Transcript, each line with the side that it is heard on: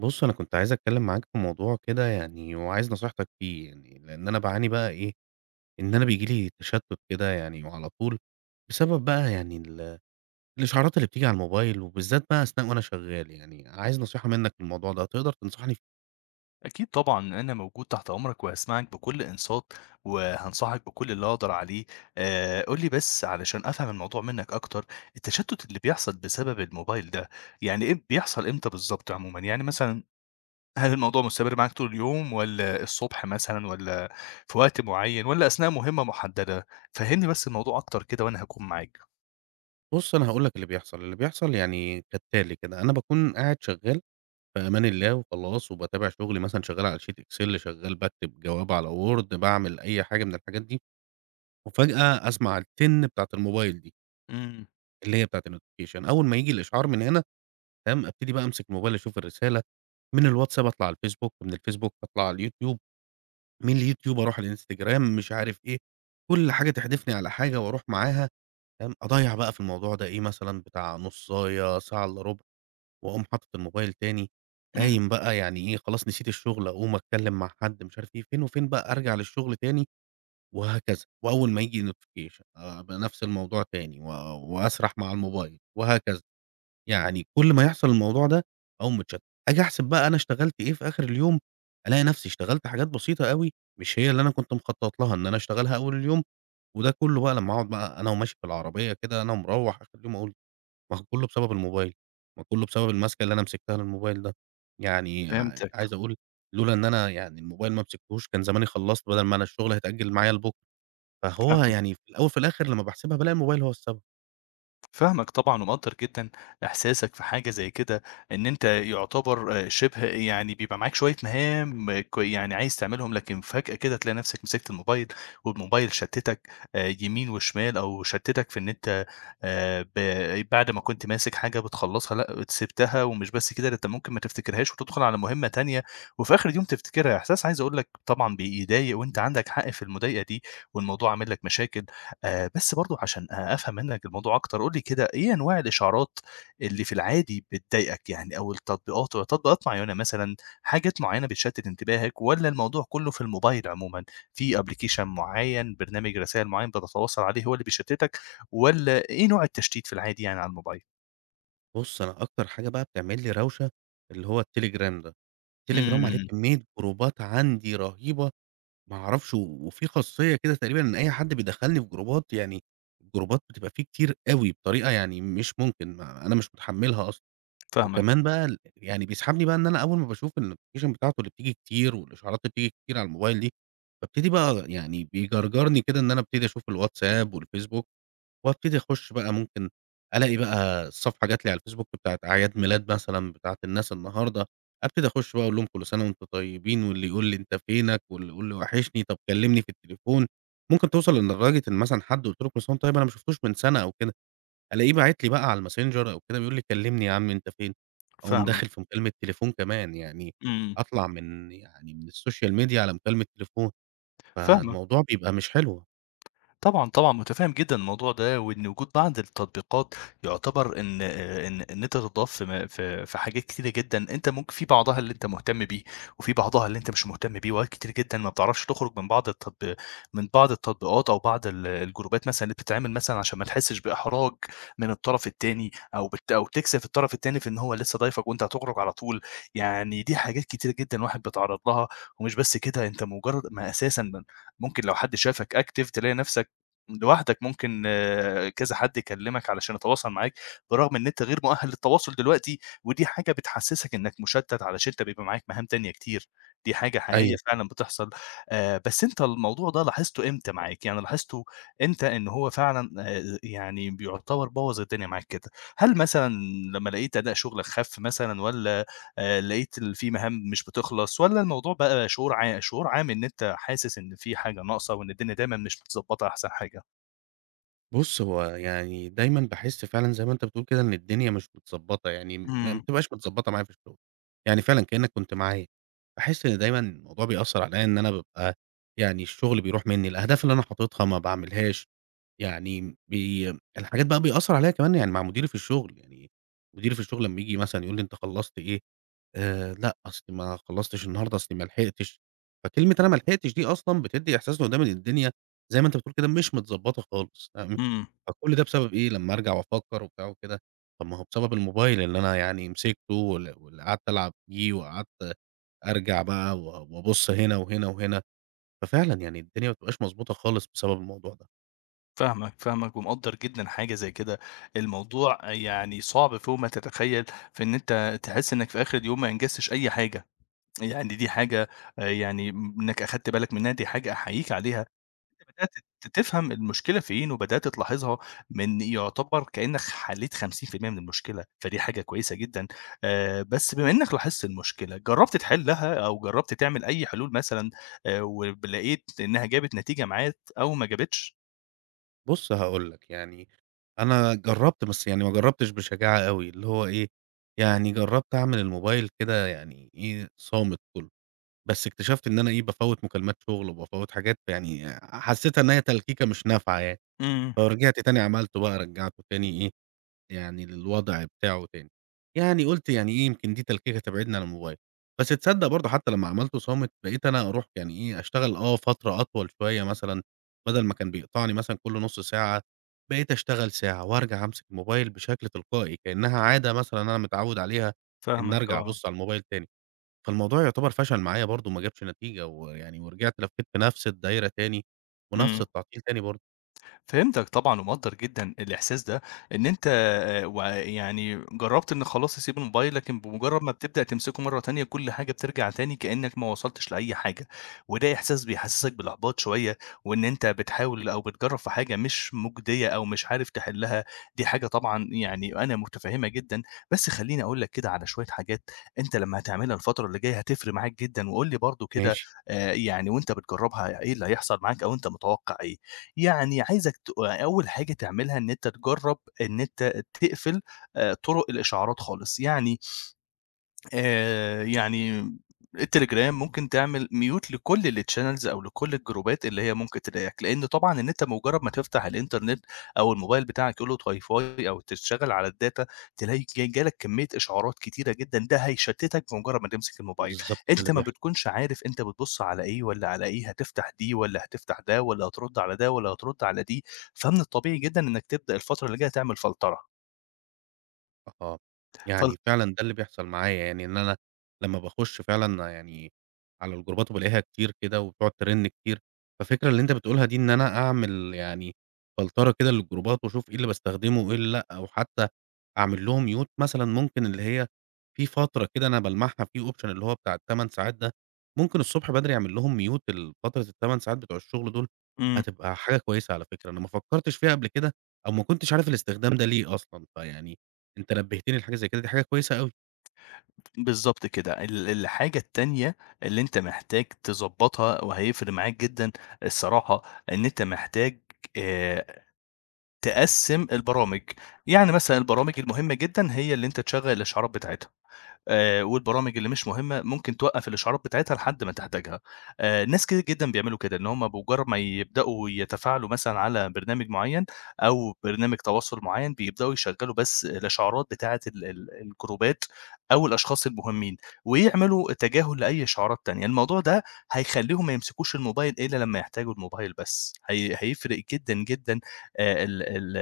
right: بُص، أنا كنت عايز أتكلّم معاك في موضوع كده يعني وعايز نصيحتك فيه يعني، لإن أنا باعاني بقى إيه، إن أنا بييجي لي تشتُّت كده يعني وعلى طول، بسبب بقى يعني الإشعارات اللي بتيجي على الموبايل وبالذات بقى أثناء وأنا شغّال يعني، عايز نصيحة منّك في الموضوع ده، تقدر تنصحني فيه؟
left: أكيد طبعًا أنا موجود تحت أمرك وهاسمعك بكل إنصات، وهانصحك بكل اللي أقدر عليه. قُل لي بس علشان أفهم الموضوع منّك أكتر. التشتُّت اللي بيحصل بسبب الموبايل ده، يعني إيه بيحصل إمتى بالضبط عمومًا؟ يعني مثلًا هل الموضوع مستمر معاك طول اليوم والّا الصبح مثلًا والّا في وقت معيّن والّا أثناء مهمة محددة؟ فهّمني بس الموضوع أكتر كده وأنا هاكون معاك.
right: بُص، أنا هاقول لك اللي بيحصل، اللي بيحصل يعني كالتالي كده، أنا باكون قاعد شغّال في أمان الله وخلاص وباتابع شُغلي مثلًا شغّال على sheet excel شغّال باكتب جواب على word باعمل أي حاجة من الحاجات دي، وفجأة أسمع التِن بتاعة الموبايل دي.
left: إمم.
right: اللي هي بتاعة الnotification أول ما ييجي الإشعار من هنا، تمام، أبتدي بقى أمسك الموبايل أشوف الرسالة، من الواتساب أطلع على الفيسبوك، من الفيسبوك أطلع على اليوتيوب، من اليوتيوب أروح على الإنستجرام، مش عارف إيه، كل حاجة تحدفني على حاجة وأروح معاها، تمام، أضيّع بقى في الموضوع ده إيه مثلًا بتاع نُصاية، ساعة ساعه إلا ربع، وأقوم حاطط الموبايل تاني،
left: إمم.
right: قايم بقى يعني إيه خلاص نسيت الشغل أقوم أتكلم مع حد مش عارف إيه، فين وفين بقى أرجع للشغل تاني وهكذا، وأول ما ييجي notification أبقى نفس الموضوع تاني وأسرح مع الموبايل وهكذا. يعني كل ما يحصل الموضوع ده أقوم متشتت، آجي أحسب بقى أنا اشتغلت إيه في آخر اليوم، ألاقي نفسي اشتغلت حاجات بسيطة أوي، مش هي اللي أنا كنت مخطط لها إن أنا أشتغلها أول اليوم، وده كله بقى لمّا أقعد بقى أنا وماشي في العربية كده أنا ومروّح آخر اليوم أقول ما هو كله بسبب الموبايل، ما كله بسبب الماسكة اللي أنا مسكتها للموبايل ده، يعني
left: فهمتك.
right: عايز أقول لولا إن أنا يعني الموبايل ما مسكتهوش كان زماني خلّصت بدل ما أنا الشغل هيتأجل معايا لبُكرة، فهو
left: ف
right: يعني في الأول في الآخر لمّا باحسبها بالاقي الموبايل هو السبب.
left: فاهمك طبعًا ومقدّر جدًا إحساسك في حاجة زي كده، إن أنت يُعتبر شِبه يعني بيبقى معاك شوية مهام يعني عايز تعملهم، لكن فجأة كده تلاقي نَفْسك مسكت الموبايل والموبايل شتِّتك يمين وشمال، أو شتِّتك في إن أنت ب بعد ما كنت ماسك حاجة بتخلّصها لأ، سِبتها ومش بس كده، ده أنت ممكن ما تفتكرهاش وتدخُل على مهمة تانية وفي آخِر اليوم تفتكرها. إحساس عايز أقول لك طبعًا بيضايق، وأنت عندك حق في المضايقة دي، والموضوع عامل لك مشاكل. بس برضه عشان أفهم منّك الموضوع أكتر، قُل لي كده إيه أنواع الإشعارات اللي في العادي بتضايقك يعني، أو التطبيقات، او تطبيقات معيّنة مثلًا، حاجات معيّنة بتشتِّت انتباهك، والّا الموضوع كُلّه في الموبايل عمومًا، في application معيّن، برنامج رسايل معيّن بتتواصل عليه هو اللي بيشتِّتك، والّا إيه نوع التشتيت في العادي يعني على الموبايل؟
right: بُص أنا أكتر حاجة بقى بتعمل لي روشة اللي هو الTelegram ده. تليجرام عليه
left: إمم.
right: كمية جروبات عندي رهيبة، ما أعرفش وفي خاصية كده تقريبًا إن أي حد بيدخّلني في جروبات، يعني الجروبات بتبقى فيه كتير أوي بطريقة يعني مش ممكن، ما أنا مش متحمّلها أصلًا،
left: فاهمك.
right: وكمان بقى يعني بيسحبني بقى إن أنا أول ما باشوف الnotification بتاعته اللي بتيجي كتير والإشعارات اللي بتيجي كتير على الموبايل دي، بابتدي بقى يعني بيجرجرني كده إن أنا أبتدي أشوف الواتساب والفيسبوك. وابتدي أخش بقى ممكن ألاقي بقى الصفحة جات لي على الفيسبوك بتاعة أعياد ميلاد مثلًا بتاعة الناس النهارده، أبتدي أخش بقى أقول لهم كل سنة وأنتم طيبين، واللي يقول لي أنت فينك، واللي يقول لي وحشني، طب كلمني في التليفون. ممكن توصل إن لدرجة إن مثلًا حد قُلت له كل سنة وأنت طيب أنا ما شفتوش من سنة أو كده، ألاقيه باعت لي بقى على الماسنجر أو كده بيقول لي كلمني يا عم أنت فين، أقوم
left: فاهمك.
right: داخل في مكالمة تليفون كمان، يعني
left: إمم.
right: أطلع من يعني من السوشيال ميديا على مكالمة تليفون،
left: فاهمك.
right: فالموضوع بيبقى مش حلو.
left: طبعًا، طبعًا، متفهم جدًا الموضوع ده، وإن وجود بعض التطبيقات يعتبر إن أنت تتضاف في م في في حاجات كتيرة جدًا، أنت ممكن في بعضها اللي أنت مهتم بيه، وفي بعضها اللي أنت مش مهتم بيه، وأوقات كتير جدًا ما بتعرفش تخرج من بعض التطبيقات، أو بعض الجروبات مثلًا اللي بتتعمل مثلًا عشان ما تحسش بإحراج من الطرف التاني، أو بت أو تكسف الطرف التاني في إن هو لسه ضايفك وأنت هتخرج على طول، يعني دي حاجات كتيرة جدًا الواحد بيتعرض لها، ومش بس كده أنت مجرد ما أساسًا ممكن لو حد شافك active تلاقي نفسك لوحدك ممكن آه، كذا حد يكلّمك علشان يتواصل معاك، برغم إن أنت غير مؤهل للتواصل دلوقتي، ودي حاجة بتحسّسك إنك مشتّت علشان أنت بيبقى معاك مهام تانية كتير، دي حاجة حقيقية
right: أيوه.
left: فعلًا بتحصل. بس أنت الموضوع ده لاحظته إمتى معاك؟ يعني لاحظته إمتى إن هو فعلًا يعني بيعتبر بوّظ الدنيا معاك كده؟ هل مثلًا لمّا لقيت أداء شغلك خَف مثلًا، والّا لقيت في مهام مش بتخلص، والّا الموضوع بقى شعور شعور عام إن أنت حاسس إن في حاجة ناقصة وإن الدنيا دايمًا مش متضبّطة أحسن حاجة؟
right: بُص، هو يعني دايمًا باحس فعلًا زي ما أنت بتقول كده إن الدنيا مش متضبّطة، يعني ما
left: إمم.
right: بتبقاش متضبّطة معايا في الشغل، يعني فعلًا كإنّك كنت معايا، باحس إن دايمًا الموضوع بيأثّر عليّا إن أنا بابقى يعني الشغل بيروح منّي، الأهداف اللي أنا حاططها ما باعملهاش، يعني الحاجات بقى بيأثّر عليّا كمان يعني مع مديري في الشغل، يعني مديري في الشغل لمّا ييجي مثلًا يقول لي: "أنت خلّصت إيه؟" لأ، أصل ما خلّصتش النهارده، أصلي ما لحقتش. فكلمة أنا ما لحقتش دي أصلًا بتدّي إحساس اللي قدام إن الدنيا زي ما أنت بتقول كده مش متضبّطة خالص، فاهم؟
left: إمم.
right: فكل ده بسبب إيه؟ لمّا أرجع وأفكّر وبتاع وكده، طب ما هو بسبب الموبايل اللي أنا يعني مسكته وال واللي قعدت ألعب فيه وقعدت أرجع بقى وأبُص هنا وهنا وهنا، ففعلًا يعني الدنيا ما بتبقاش مضبوطة خالص بسبب الموضوع ده.
left: فاهمك. فاهمك ومقدّر جدًا حاجة زي كده، الموضوع يعني صعب فوق ما تتخيّل في إن أنت تحس إنك في آخر اليوم ما أنجزتش أي حاجة، يعني دي حاجة يعني إنك أخدت بالك منها دي حاجة أحييك عليها، بدأت تفهم المشكلة فين وبدأت تلاحظها، من يعتبر كإنك حليت 50% من المشكلة، فدي حاجة كويسة جدًا. بس بما إنك لاحظت المشكلة، جرّبت تحلها أو جرّبت تعمل أي حلول مثلًا، ولقيت إنها جابت نتيجة معاك أو ما جابتش؟
right: بُص هاقول لك، يعني أنا جرّبت بس يعني ما جرّبتش بشجاعة أوي، اللي هو إيه، يعني جرّبت أعمل الموبايل كده يعني إيه، صامت كلّه، بس اكتشفت إن أنا إيه، بافوّت مكالمات شغل وبافوّت حاجات يعني حسّيتها إن هي تلكيكة مش نافعة يعني،
left: إمم.
right: فرجعت تاني عملته بقى رجّعته تاني إيه، يعني للوضع بتاعه تاني. يعني قُلت يعني إيه يمكن دي تلكيكة تبعدني عن الموبايل، بس تصدّق برضه حتى لمّا عملته صامت بقيت أنا أروح يعني إيه، أشتغل آه فترة أطول شوية مثلًا، بدل ما كان بيقطعني مثلًا كل نُص ساعة، بقيت أشتغل ساعة وأرجع أمسك الموبايل بشكل تلقائي، كإنها عادة مثلًا أنا متعوّد عليها إن
left: فاهمك
right: أرجع
left: آه.
right: أبُص على الموبايل تاني، فالموضوع يعتبر فشل معايا برضه ما جابش نتيجة، ويعني ورجعت لفيت في نفس الدايرة تاني ونفس
left: إمم.
right: التعطيل تاني برضه.
left: فهمتك طبعًا ومقدّر جدًا الإحساس ده، إن أنت ويعني جرّبت إن خلاص تسيب الموبايل، لكن بمجرّد ما بتبدأ تمسكه مرّة تانية كل حاجة بترجع تاني كإنّك ما وصلتش لأي حاجة، وده إحساس بيحسّسك بالإحباط شوية، وإن أنت بتحاول أو بتجرّب في حاجة مش مُجدية أو مش عارف تحلّها، دي حاجة طبعًا يعني أنا متفهّمها جدًا. بس خلّيني أقول لك كده على شوية حاجات أنت لمّا هتعملها الفترة اللي جاية هتفرق معاك جدًا، وقُل لي برضه كده
right: ماشي،
left: يعني وأنت بتجرّبها إيه اللي هيحصل معاك، أو أنت متوقّع إيه؟ يعني عايزك أول حاجة تعملها إن أنت تجرّب إن أنت تقفل طرق الإشعارات خالص، يعني التليجرام ممكن تعمل mute لكل الchannels أو لكل الجروبات اللي هي ممكن تضايقك، لإن طبعًا إن أنت بمجرد ما تفتح الإنترنت أو الموبايل بتاعك يلقط WiFi أو تشتغل على الdata، تلاقي جالك كمية إشعارات كتيرة جدًا، ده هيشتتك بمجرد ما تمسك الموبايل.
right: بالضبط ده
left: أنت
right: اللي
left: ما
right: بيحصل.
left: بتكونش عارف أنت بتبُص على إيه والّا على إيه، هتفتح دي والّا هتفتح ده والّا هترد على ده والّا هترد على دي، فمن الطبيعي جدًا إنك تبدأ الفترة اللي جاية تعمل فلترة.
right: أها،
left: فل
right: يعني فعلًا ده اللي بيحصل معايا، يعني إن أنا لمّا باخُش فعلًا يعني على الجروبات وبالاقيها كتير كده وبتقعد ترن كتير، فالفكرة اللي أنت بتقولها دي إن أنا أعمل يعني فلترة كده للجروبات واشوف إيه اللي باستخدمه وإيه اللي لأ، أو حتى أعمل لهم mute مثلًا ممكن اللي هي في فترة كده أنا بالمعها في option اللي هو بتاع ال8 ساعات ده، ممكن الصبح بدري أعمل لهم mute ال فترة ال8 ساعات بتوع الشغل دول،
left: إمم.
right: هتبقى حاجة كويسة على فكرة، أنا ما فكّرتش فيها قبل كده أو ما كنتش عارف الاستخدام ده ليه أصلًا، فيعني أنت نبهتني لحاجة زي كده، دي حاجة كويسة أوي،
left: بالضبط كده. الحاجة التانية اللي أنت محتاج تضبّطها وهيفرق معاك جدًا الصراحة، إن أنت محتاج آآ تقسّم البرامج. يعني مثلًا البرامج المهمة جدًا هي اللي أنت تشغّل الإشعارات بتاعتها. والبرامج اللي مش مهمة ممكن توقّف الإشعارات بتاعتها لحد ما تحتاجها. ناس كتير جدًا بيعملوا كده، إن هم بمجرّد ما يبدؤوا يتفاعلوا مثلًا على برنامج معيّن أو برنامج تواصل معيّن، بيبدؤوا يشغّلوا بس الإشعارات بتاعة ال ال الجروبات أو الأشخاص المهمين، ويعملوا تجاهل لأي إشعارات تانية. الموضوع ده هيخلّيهم ما يمسكوش الموبايل إلا لمّا يحتاجوا الموبايل بس، هي هيفرق جدًا، جدًا، ال ال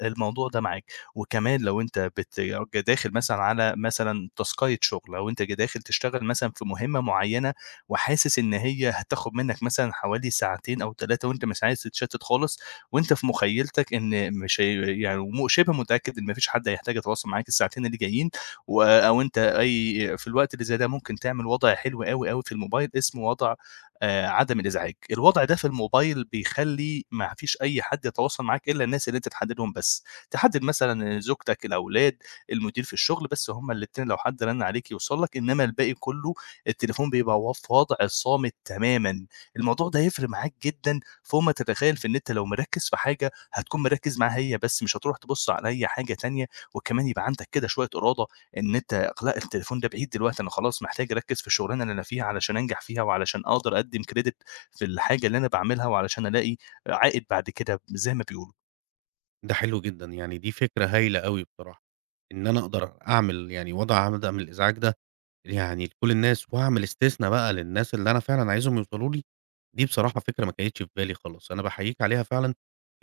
left: ال الموضوع ده معاكِ. وكمان لو أنت داخل مثلًا على مثلًا تاسكاية شغل، أو أنت داخل تشتغل مثلًا في مهمة معيّنة، وحاسس إن هي هتاخد منّك مثلًا حوالي ساعتين أو 3، وأنت مش عايز تتشتت خالص، وأنت في مخيلتك إن مش هي يعني شبه متأكد إن ما فيش حد هيحتاج يتواصل معاك الساعتين اللي جايين، و أو أنت أي في الوقت اللي زي ده ممكن تعمل وضع حلو أوي، أوي في الموبايل اسمه وضع عدم الإزعاج. الوضع ده في الموبايل بيخلّي ما فيش أي حد يتواصل معاك إلا الناس اللي أنت تحدد لهم بس. تحدد مثلًا زوجتك، الأولاد، المدير في الشغل، بس هم الاتنين لو حد رن عليك يوصل لك، إنما الباقي كله التليفون بيبقى في وضع صامت تمامًا. الموضوع ده هيفرق معاك جدًا فوق ما تتخيل في إن أنت لو مركّز في حاجة هتكون مركّز معاها هي بس، مش هتروح تبُص على أي حاجة تانية، وكمان يبقى عندك كده شوية إرادة إن أنت لأ، التليفون ده بعيد دلوقتي، أنا خلاص محتاج أركّز في الشغلانة اللي أنا فيها علشان أنجح فيها، وعلشان أقدر أقدّم credit في الحاجة اللي أنا باعملها، وعلشان ألاقي عائد بعد كده زي ما بيقولوا.
right: ده حلو جدًا، يعني دي فكرة هايلة أوي بصراحة، إن أنا أقدر أعمل يعني وضع عدم الإزعاج ده يعني لكل الناس وأعمل استثنا بقى للناس اللي أنا فعلًا عايزهم يوصلوا لي، دي بصراحة فكرة ما كانتش في بالي خالص، أنا باحييك عليها فعلًا،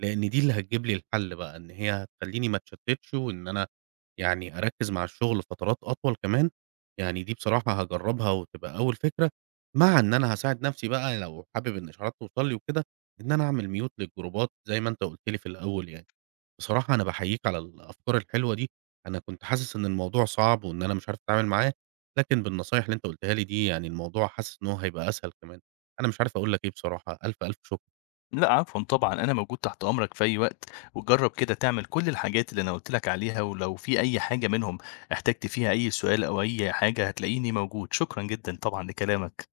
right: لإن دي اللي هتجيب لي الحل بقى، إن هي هتخلّيني ما اتشتتش وإن أنا يعني أركّز مع الشغل فترات أطول كمان، يعني دي بصراحة هاجرّبها وتبقى أول فكرة، مع إن أنا هاساعد نفسي بقى لو حابب ان الإشعارات توصل لي وكده، إن أنا أعمل mute للجروبات زي ما أنت قُلت لي في الأول يعني. بصراحة أنا باحييك على الأفكار الحلوة دي، أنا كنت حاسس إن الموضوع صعب وإن أنا مش عارف أتعامل معاه، لكن بالنصايح اللي أنت قُلتها لي دي يعني الموضوع حاسس إن هو هيبقى أسهل كمان، أنا مش عارف أقول لك إيه بصراحة، ألف، ألف شكر.
left: لأ عفوًا طبعًا، أنا موجود تحت أمرك في أي وقت، وجرّب كده تعمل كل الحاجات اللي أنا قُلت لك عليها، ولو في أي حاجة منهم احتجت فيها أي سؤال أو أي حاجة هتلاقيني موجود. شكرًا جدًا طبعًا لكلامك.